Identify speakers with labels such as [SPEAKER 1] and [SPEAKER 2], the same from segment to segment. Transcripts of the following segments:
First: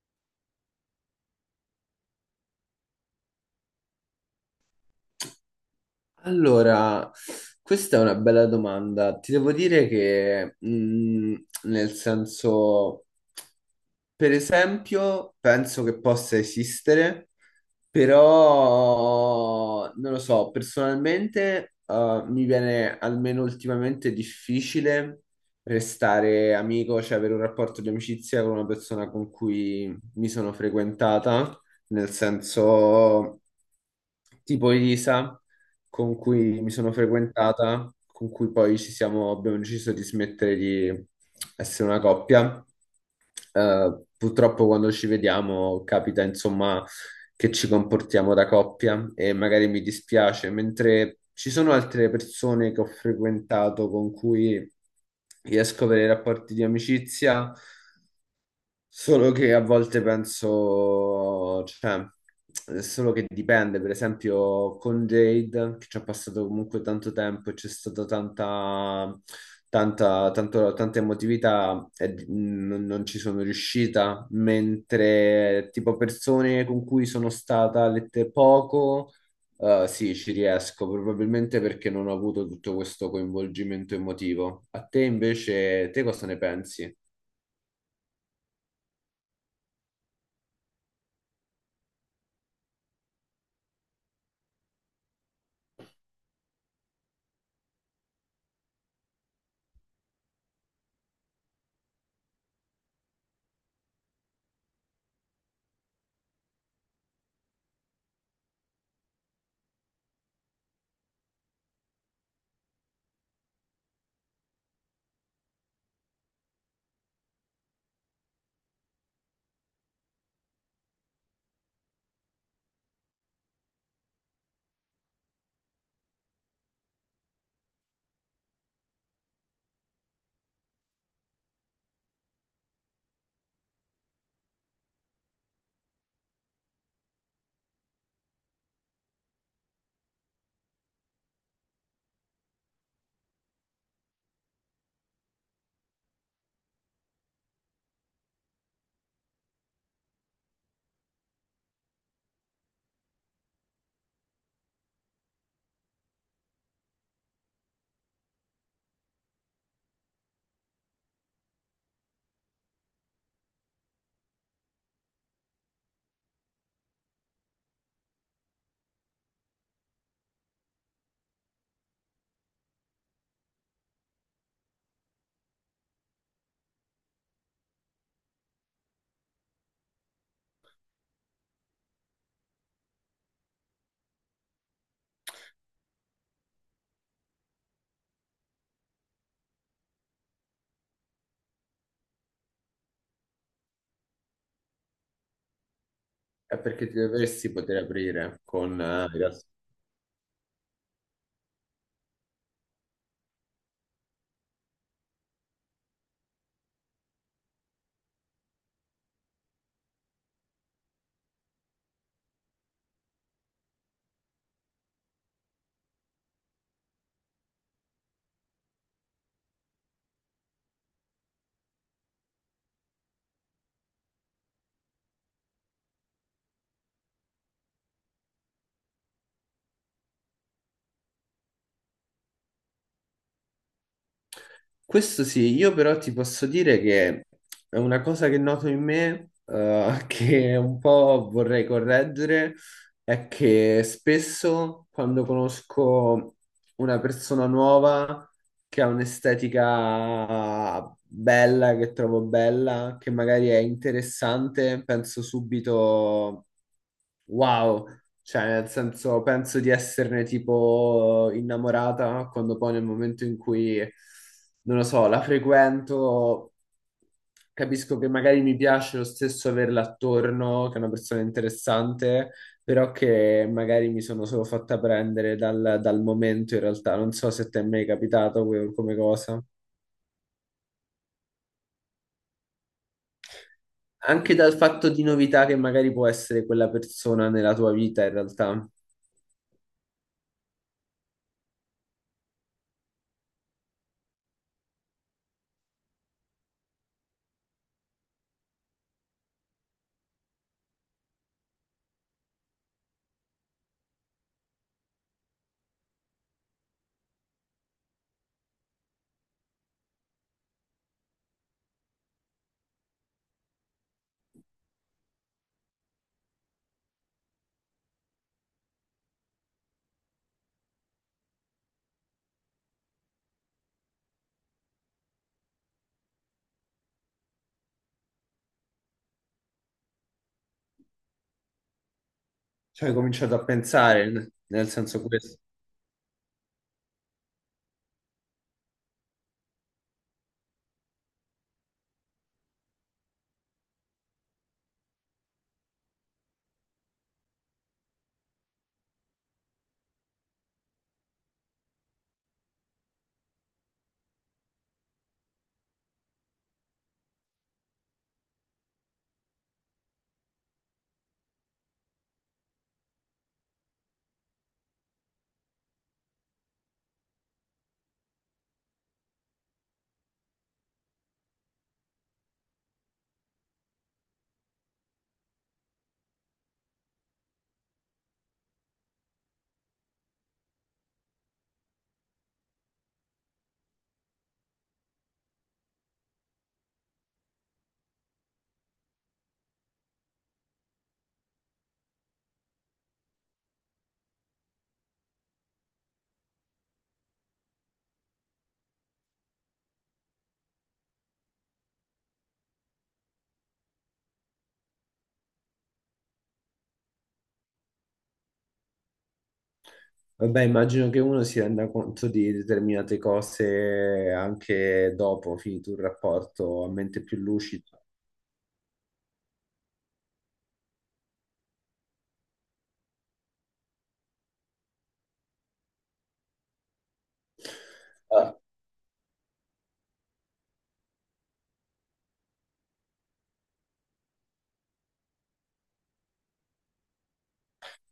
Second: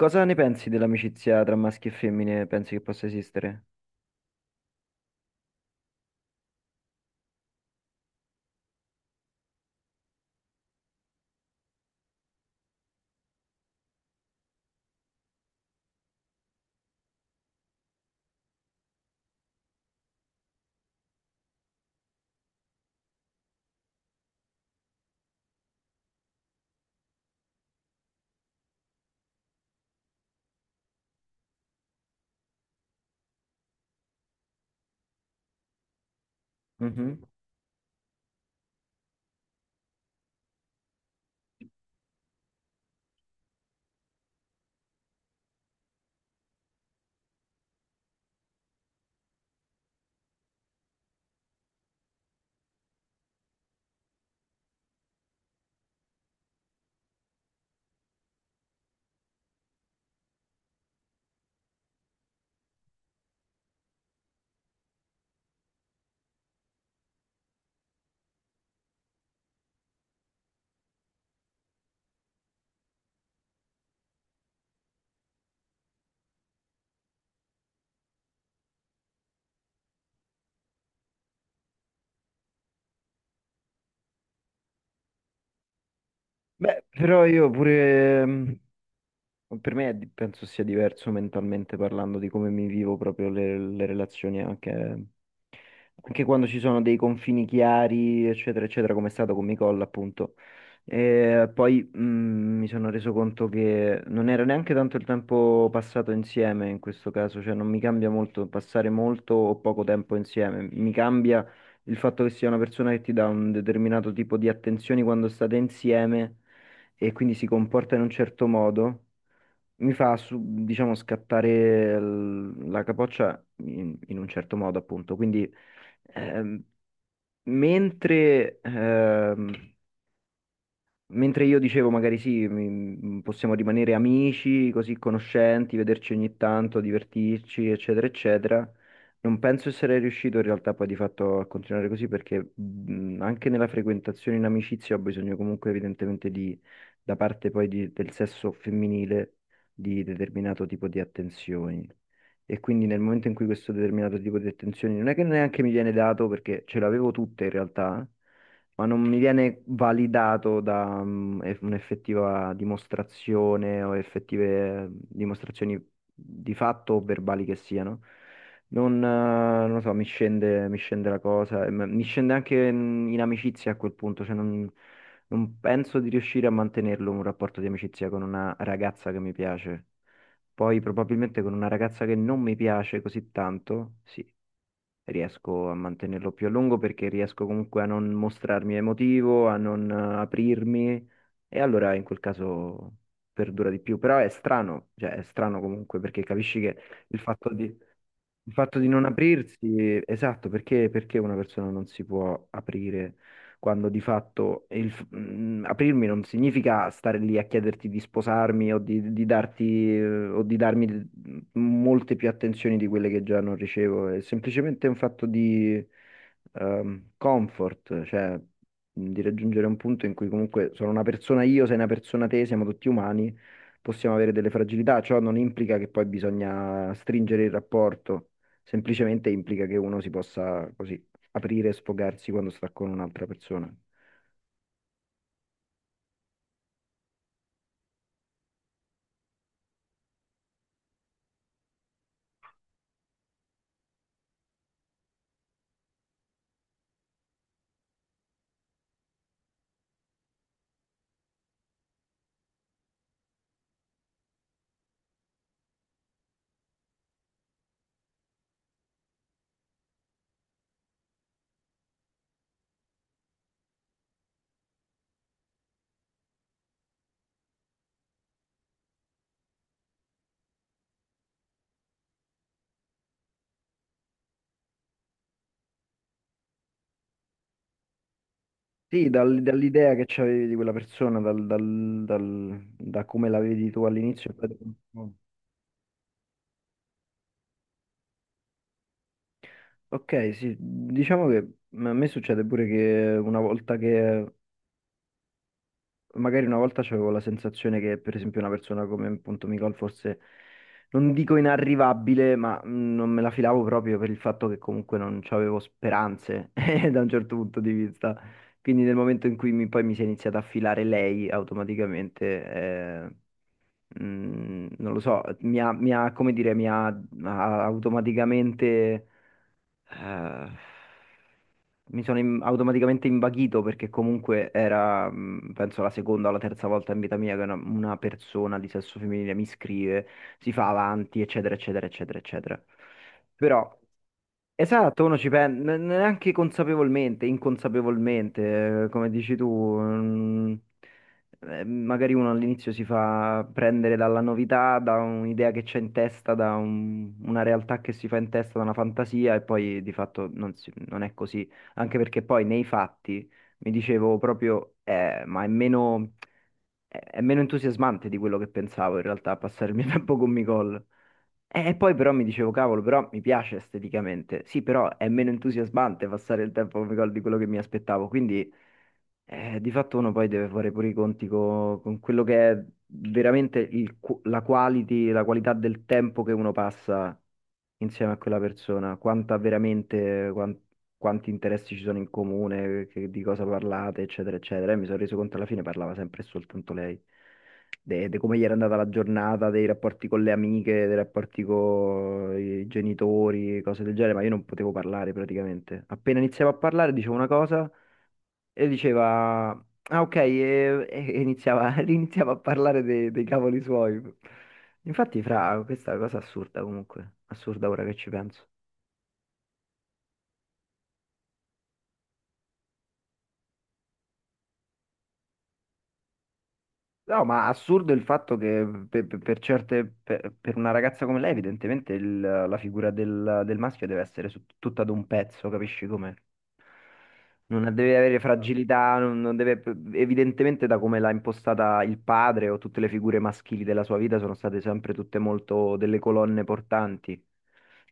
[SPEAKER 1] Cosa ne pensi dell'amicizia tra maschi e femmine? Pensi che possa esistere?
[SPEAKER 2] Allora, questa è una bella domanda. Ti devo dire che, nel senso, per esempio, penso che possa esistere. Però non lo so, personalmente mi viene almeno ultimamente difficile restare amico, cioè avere un rapporto di amicizia con una persona con cui mi sono frequentata, nel senso tipo Elisa, con cui mi sono
[SPEAKER 1] Mhm.
[SPEAKER 2] frequentata, con cui poi ci siamo, abbiamo deciso di smettere di essere una coppia. Purtroppo quando ci vediamo capita insomma che ci comportiamo da coppia e magari mi dispiace, mentre ci sono altre persone che ho frequentato con cui riesco a avere rapporti di amicizia. Solo che a volte penso, cioè, è solo che dipende, per esempio con Jade, che ci ha passato comunque tanto tempo e c'è stata tanta emotività e non ci sono riuscita, mentre tipo persone con cui sono stata lette poco, sì, ci riesco, probabilmente perché non ho avuto tutto questo coinvolgimento emotivo. A te invece, te cosa ne
[SPEAKER 1] Beh,
[SPEAKER 2] pensi?
[SPEAKER 1] però io pure, per me penso sia diverso mentalmente parlando di come mi vivo proprio le relazioni anche. Anche quando ci sono dei confini chiari, eccetera, eccetera, come è stato con Micolla, appunto. E poi mi sono reso conto che non era neanche tanto il tempo passato insieme in questo caso, cioè non mi cambia molto passare molto o poco tempo insieme, mi cambia il fatto che sia una persona che ti dà un determinato tipo di attenzioni quando state insieme e quindi si comporta in un certo modo, mi fa, diciamo, scattare la capoccia in un certo modo, appunto. Quindi, ehm, mentre ehm, Mentre io dicevo, magari sì, possiamo rimanere amici, così conoscenti, vederci ogni tanto, divertirci, eccetera, eccetera. Non penso di essere riuscito in realtà poi di fatto a continuare così, perché anche nella frequentazione in amicizia ho bisogno comunque evidentemente da parte poi del sesso femminile, di determinato tipo di attenzioni. E quindi nel momento in cui questo determinato tipo di attenzioni non è che neanche mi viene dato, perché ce l'avevo tutte in realtà, ma non mi viene validato da un'effettiva dimostrazione o effettive dimostrazioni di fatto o verbali che siano. Non, eh, non lo so, mi scende la cosa, e mi scende anche in amicizia a quel punto, cioè non penso di riuscire a mantenerlo un rapporto di amicizia con una ragazza che mi piace. Poi probabilmente con una ragazza che non mi piace così tanto, sì, riesco a mantenerlo più a lungo perché riesco comunque a non mostrarmi emotivo, a non aprirmi, e allora in quel caso perdura di più. Però è strano, cioè è strano comunque perché
[SPEAKER 2] È
[SPEAKER 1] capisci che
[SPEAKER 2] perché ti
[SPEAKER 1] il
[SPEAKER 2] dovresti
[SPEAKER 1] fatto
[SPEAKER 2] poter
[SPEAKER 1] di...
[SPEAKER 2] aprire
[SPEAKER 1] Il fatto
[SPEAKER 2] con
[SPEAKER 1] di non
[SPEAKER 2] i gas.
[SPEAKER 1] aprirsi, esatto, perché, perché una persona non si può aprire quando di fatto aprirmi non significa stare lì a chiederti di sposarmi o di darti, o di darmi molte più attenzioni di quelle che già non ricevo. È semplicemente un fatto di comfort, cioè di raggiungere un punto in cui comunque sono una persona io, sei una persona te, siamo tutti umani, possiamo avere delle fragilità, ciò non implica che poi bisogna stringere il rapporto. Semplicemente implica che uno si possa così aprire e sfogarsi quando sta con un'altra persona.
[SPEAKER 2] Questo sì, io però ti posso dire che è una cosa che noto in me, che un po' vorrei correggere, è che spesso quando conosco una persona nuova che ha un'estetica bella, che trovo bella, che magari è interessante, penso subito wow, cioè nel senso penso di esserne tipo innamorata, quando poi nel momento in cui, non lo so, la frequento, capisco che magari mi piace lo stesso averla attorno, che è una persona interessante, però che magari mi sono solo fatta prendere dal momento in realtà. Non so se ti è mai capitato come
[SPEAKER 1] Sì,
[SPEAKER 2] cosa.
[SPEAKER 1] dall'idea che c'avevi di quella persona, da come la vedi tu all'inizio.
[SPEAKER 2] Anche dal fatto di novità che magari può essere quella persona nella tua vita in realtà.
[SPEAKER 1] Ok, sì, diciamo che a me succede pure che una volta che magari una volta avevo la sensazione che, per esempio, una persona come appunto Micol fosse, non dico inarrivabile, ma non me la filavo proprio per il fatto che comunque non avevo speranze da un certo punto di vista. Quindi nel momento in cui poi mi si è iniziata a filare lei automaticamente, non lo so, mi ha, come dire, mi ha automaticamente... Eh, mi sono automaticamente imbaghito, perché comunque era, penso, la seconda o la terza volta in vita mia che una persona di sesso femminile mi scrive, si fa avanti, eccetera, eccetera, eccetera, eccetera.
[SPEAKER 2] Cioè, hai cominciato a
[SPEAKER 1] Però
[SPEAKER 2] pensare, nel senso
[SPEAKER 1] esatto, uno ci
[SPEAKER 2] questo.
[SPEAKER 1] pensa neanche consapevolmente, inconsapevolmente, come dici tu. mm, Magari uno all'inizio si fa prendere dalla novità, da un'idea che c'è in testa, da una realtà che si fa in testa, da una fantasia, e poi di fatto non è così, anche perché poi nei fatti mi dicevo proprio, ma è meno entusiasmante di quello che pensavo in realtà passare il mio tempo con Micol. E poi però mi dicevo, cavolo, però mi piace esteticamente. Sì, però è meno entusiasmante passare il tempo come gol di quello che mi aspettavo. Quindi di fatto uno poi deve fare pure i conti con quello che è veramente la quality, la qualità del tempo che uno passa insieme a quella persona, quanti interessi ci sono in comune, di cosa parlate, eccetera, eccetera. E mi sono reso conto, alla fine parlava sempre e soltanto lei, de de come gli era andata la giornata, dei rapporti con le amiche, dei rapporti con i genitori, cose del genere, ma io non potevo parlare praticamente. Appena iniziavo a parlare dicevo una cosa e diceva, ah ok, e iniziava, iniziava a parlare dei cavoli suoi. Infatti, fra, questa è una cosa assurda comunque, assurda ora che ci penso.
[SPEAKER 2] Vabbè, immagino che uno si renda conto di determinate cose anche dopo, finito il rapporto, a mente più
[SPEAKER 1] No, ma
[SPEAKER 2] lucida.
[SPEAKER 1] assurdo il fatto che per una ragazza come lei, evidentemente la figura del maschio deve essere tutta ad un pezzo, capisci come? Non deve avere fragilità, non deve, evidentemente, da come l'ha impostata il padre, o tutte le figure maschili della sua vita sono state sempre tutte molto delle colonne portanti,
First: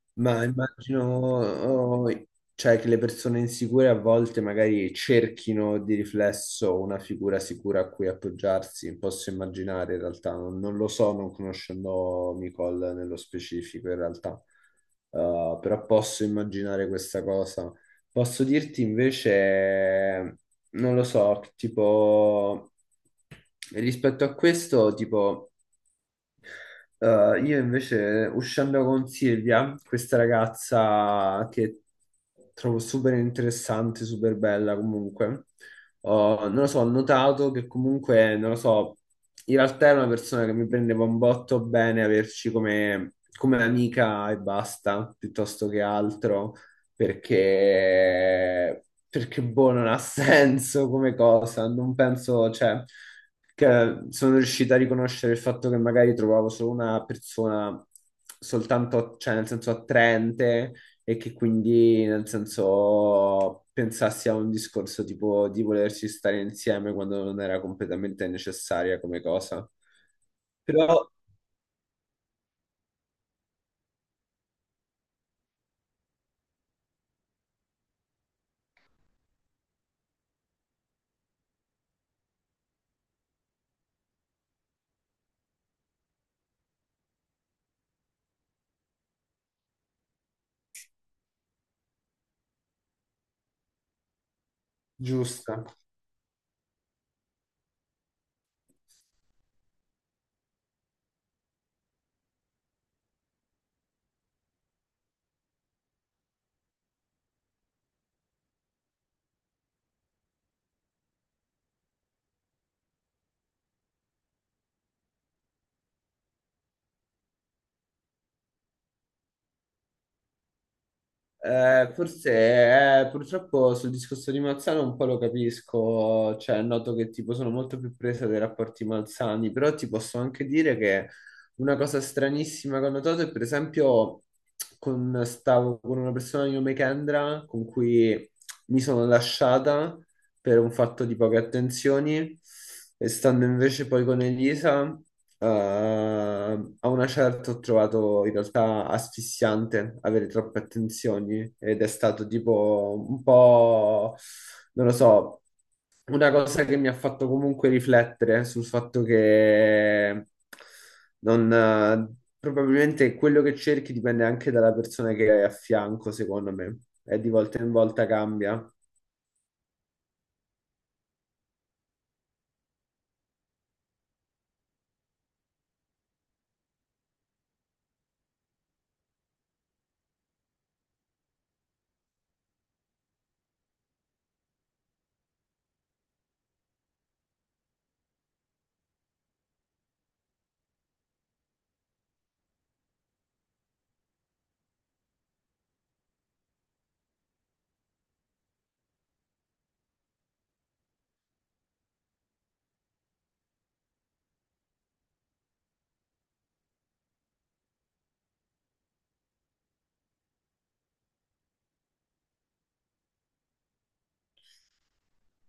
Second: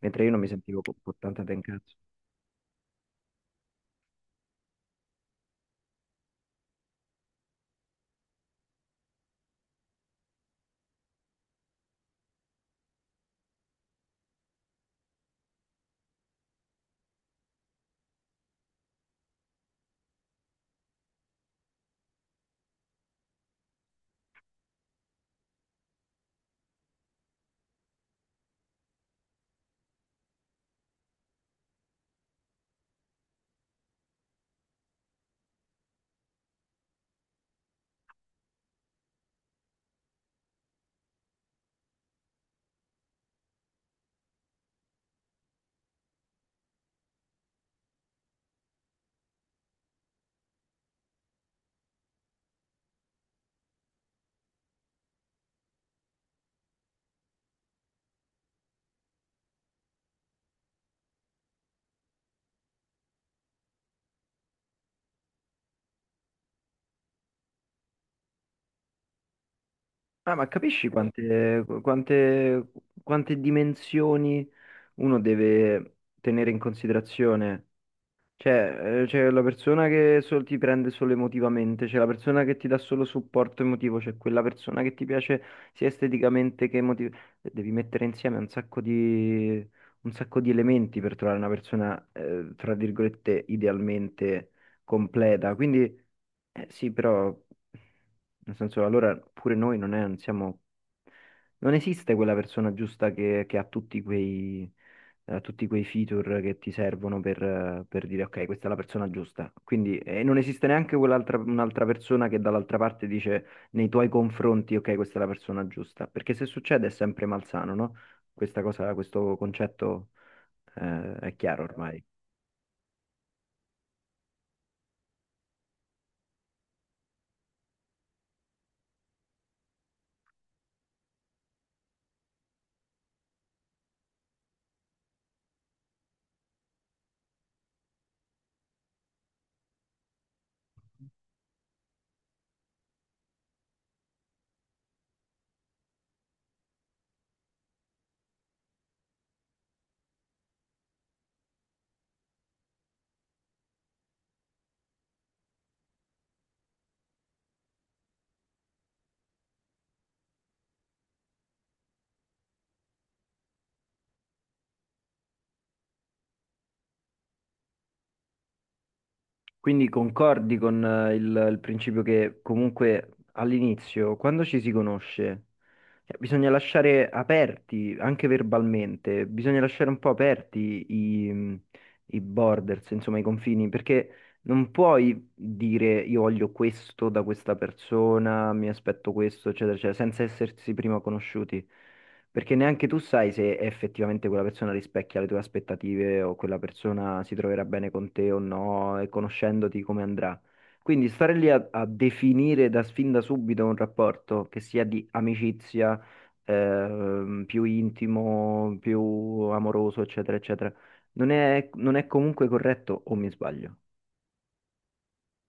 [SPEAKER 1] mentre io non
[SPEAKER 2] Ma
[SPEAKER 1] mi sentivo
[SPEAKER 2] immagino,
[SPEAKER 1] portata da un cazzo.
[SPEAKER 2] oh, cioè, che le persone insicure a volte magari cerchino di riflesso una figura sicura a cui appoggiarsi, posso immaginare in realtà, non lo so, non conoscendo Nicole nello specifico in realtà. Però posso immaginare questa cosa. Posso dirti invece, non lo so, tipo, rispetto a questo, tipo... io invece uscendo con Silvia, questa ragazza che trovo super interessante, super bella comunque, non lo so, ho notato che comunque, non lo so, in realtà è una persona che mi prendeva un botto bene averci come amica e basta, piuttosto che altro, perché boh, non ha senso come cosa, non penso, cioè, che sono riuscito a riconoscere il fatto che magari trovavo solo una persona soltanto, cioè, nel senso attraente, e che quindi, nel senso, pensassi a un discorso tipo di volersi stare insieme quando non era completamente necessaria come cosa.
[SPEAKER 1] Ah, ma capisci
[SPEAKER 2] Però
[SPEAKER 1] quante dimensioni... uno deve tenere in considerazione, cioè c'è la persona che ti prende solo emotivamente, c'è la persona che ti dà solo supporto emotivo, c'è quella persona che ti piace sia esteticamente che emotivamente. Devi mettere insieme un sacco di elementi per trovare una persona, tra virgolette, idealmente completa.
[SPEAKER 2] giusta.
[SPEAKER 1] Quindi sì, però, nel senso, allora pure noi non siamo... Non esiste quella persona giusta che ha tutti quei feature che ti servono per dire ok, questa è la persona giusta. Quindi non esiste neanche quell'altra un'altra persona che dall'altra parte dice nei tuoi confronti, ok, questa è la persona giusta, perché se succede è sempre malsano, no? Questa cosa, questo concetto è chiaro
[SPEAKER 2] Eh,
[SPEAKER 1] ormai.
[SPEAKER 2] forse eh, purtroppo sul discorso di Malzano un po' lo capisco, cioè noto che tipo sono molto più presa dai rapporti malsani, però ti posso anche dire che una cosa stranissima che ho notato è per esempio con, stavo con una persona di nome Kendra con cui mi sono lasciata per un fatto di poche attenzioni, e stando invece poi con Elisa, a una certa ho trovato in realtà asfissiante avere troppe attenzioni ed è stato tipo un po', non lo so, una cosa che mi ha fatto comunque riflettere sul fatto che non... probabilmente quello che cerchi dipende anche dalla persona che hai a fianco, secondo me, e di volta in volta cambia.
[SPEAKER 1] Quindi concordi con il principio che comunque all'inizio, quando ci si conosce, cioè, bisogna lasciare aperti, anche verbalmente, bisogna lasciare un po' aperti i borders, insomma, i confini, perché non puoi dire io voglio questo da questa persona, mi aspetto questo, eccetera, eccetera, senza essersi prima conosciuti. Perché neanche tu sai se effettivamente quella persona rispecchia le tue aspettative o quella persona si troverà bene con te o no, e conoscendoti come andrà. Quindi stare lì a definire da fin da subito un rapporto, che sia di amicizia, più intimo, più amoroso, eccetera, eccetera. Non è comunque corretto, o mi sbaglio?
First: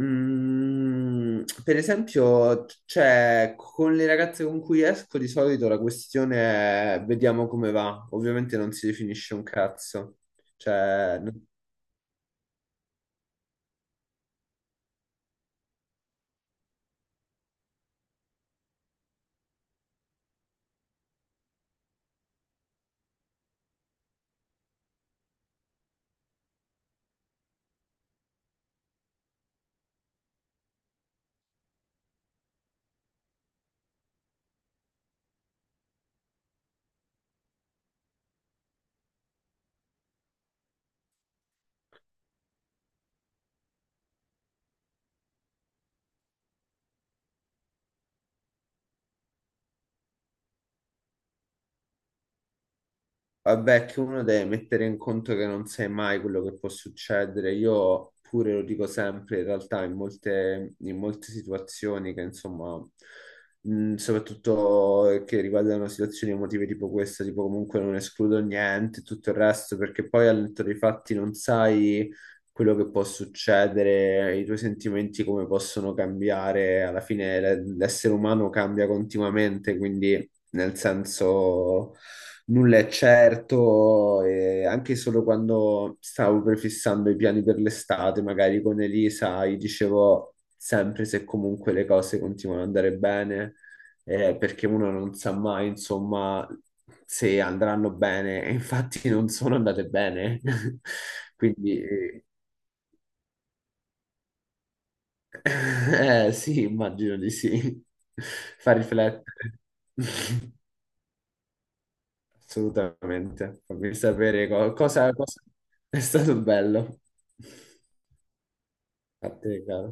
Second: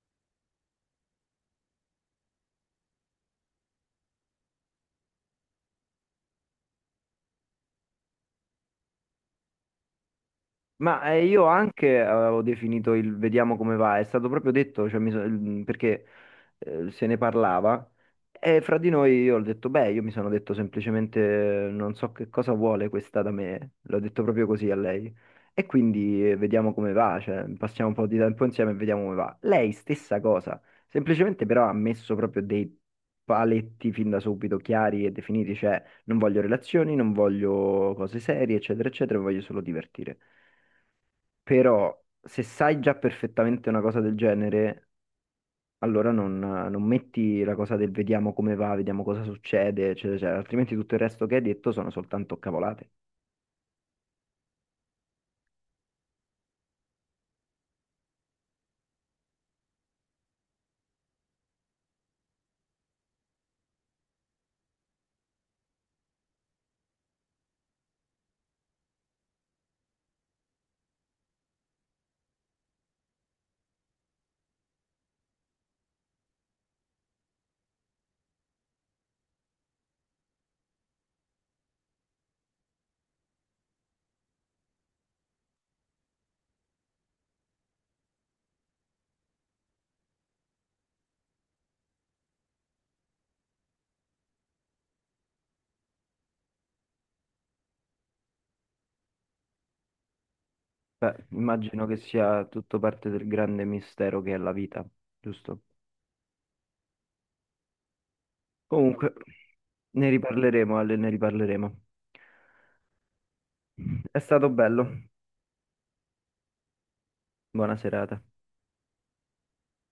[SPEAKER 2] Mm, per esempio, cioè, con le ragazze con cui esco di solito la questione è vediamo come va. Ovviamente non si definisce un cazzo.
[SPEAKER 1] Ma
[SPEAKER 2] Cioè,
[SPEAKER 1] io anche avevo definito il vediamo come va, è stato proprio detto, cioè, perché se ne parlava, e fra di noi io ho detto, beh, io mi sono detto semplicemente non so che cosa vuole questa da me, l'ho detto proprio così a lei, e quindi vediamo come va, cioè, passiamo un po' di tempo insieme e vediamo come va. Lei stessa cosa, semplicemente però ha messo proprio dei paletti fin da subito chiari e definiti, cioè non voglio relazioni, non voglio cose serie, eccetera, eccetera, mi voglio solo divertire. Però, se sai già perfettamente una cosa del genere, allora non metti la cosa del vediamo come va, vediamo cosa succede, eccetera, eccetera, altrimenti tutto il resto che hai detto sono soltanto cavolate.
[SPEAKER 2] vabbè, che uno deve mettere in conto che non sai mai quello che può succedere. Io pure lo dico sempre, in realtà, in molte situazioni che, insomma, soprattutto che riguardano situazioni emotive tipo questa, tipo comunque non escludo niente, tutto il resto, perché poi al netto dei fatti non sai quello che può succedere, i tuoi sentimenti come possono cambiare. Alla fine l'essere umano cambia continuamente, quindi nel senso nulla è certo, e anche solo quando stavo prefissando i piani per l'estate, magari con Elisa, gli dicevo sempre se comunque le cose continuano ad andare bene, perché uno non sa mai, insomma, se andranno bene, e infatti non sono andate bene.
[SPEAKER 1] Beh,
[SPEAKER 2] Quindi,
[SPEAKER 1] immagino che sia tutto parte del grande mistero che è la vita, giusto?
[SPEAKER 2] sì, immagino di sì. Fa
[SPEAKER 1] Comunque,
[SPEAKER 2] riflettere.
[SPEAKER 1] ne riparleremo, Ale, ne riparleremo.
[SPEAKER 2] Assolutamente, fammi
[SPEAKER 1] È
[SPEAKER 2] sapere
[SPEAKER 1] stato bello.
[SPEAKER 2] cosa, cosa è stato bello.
[SPEAKER 1] Buona serata.
[SPEAKER 2] A te, caro.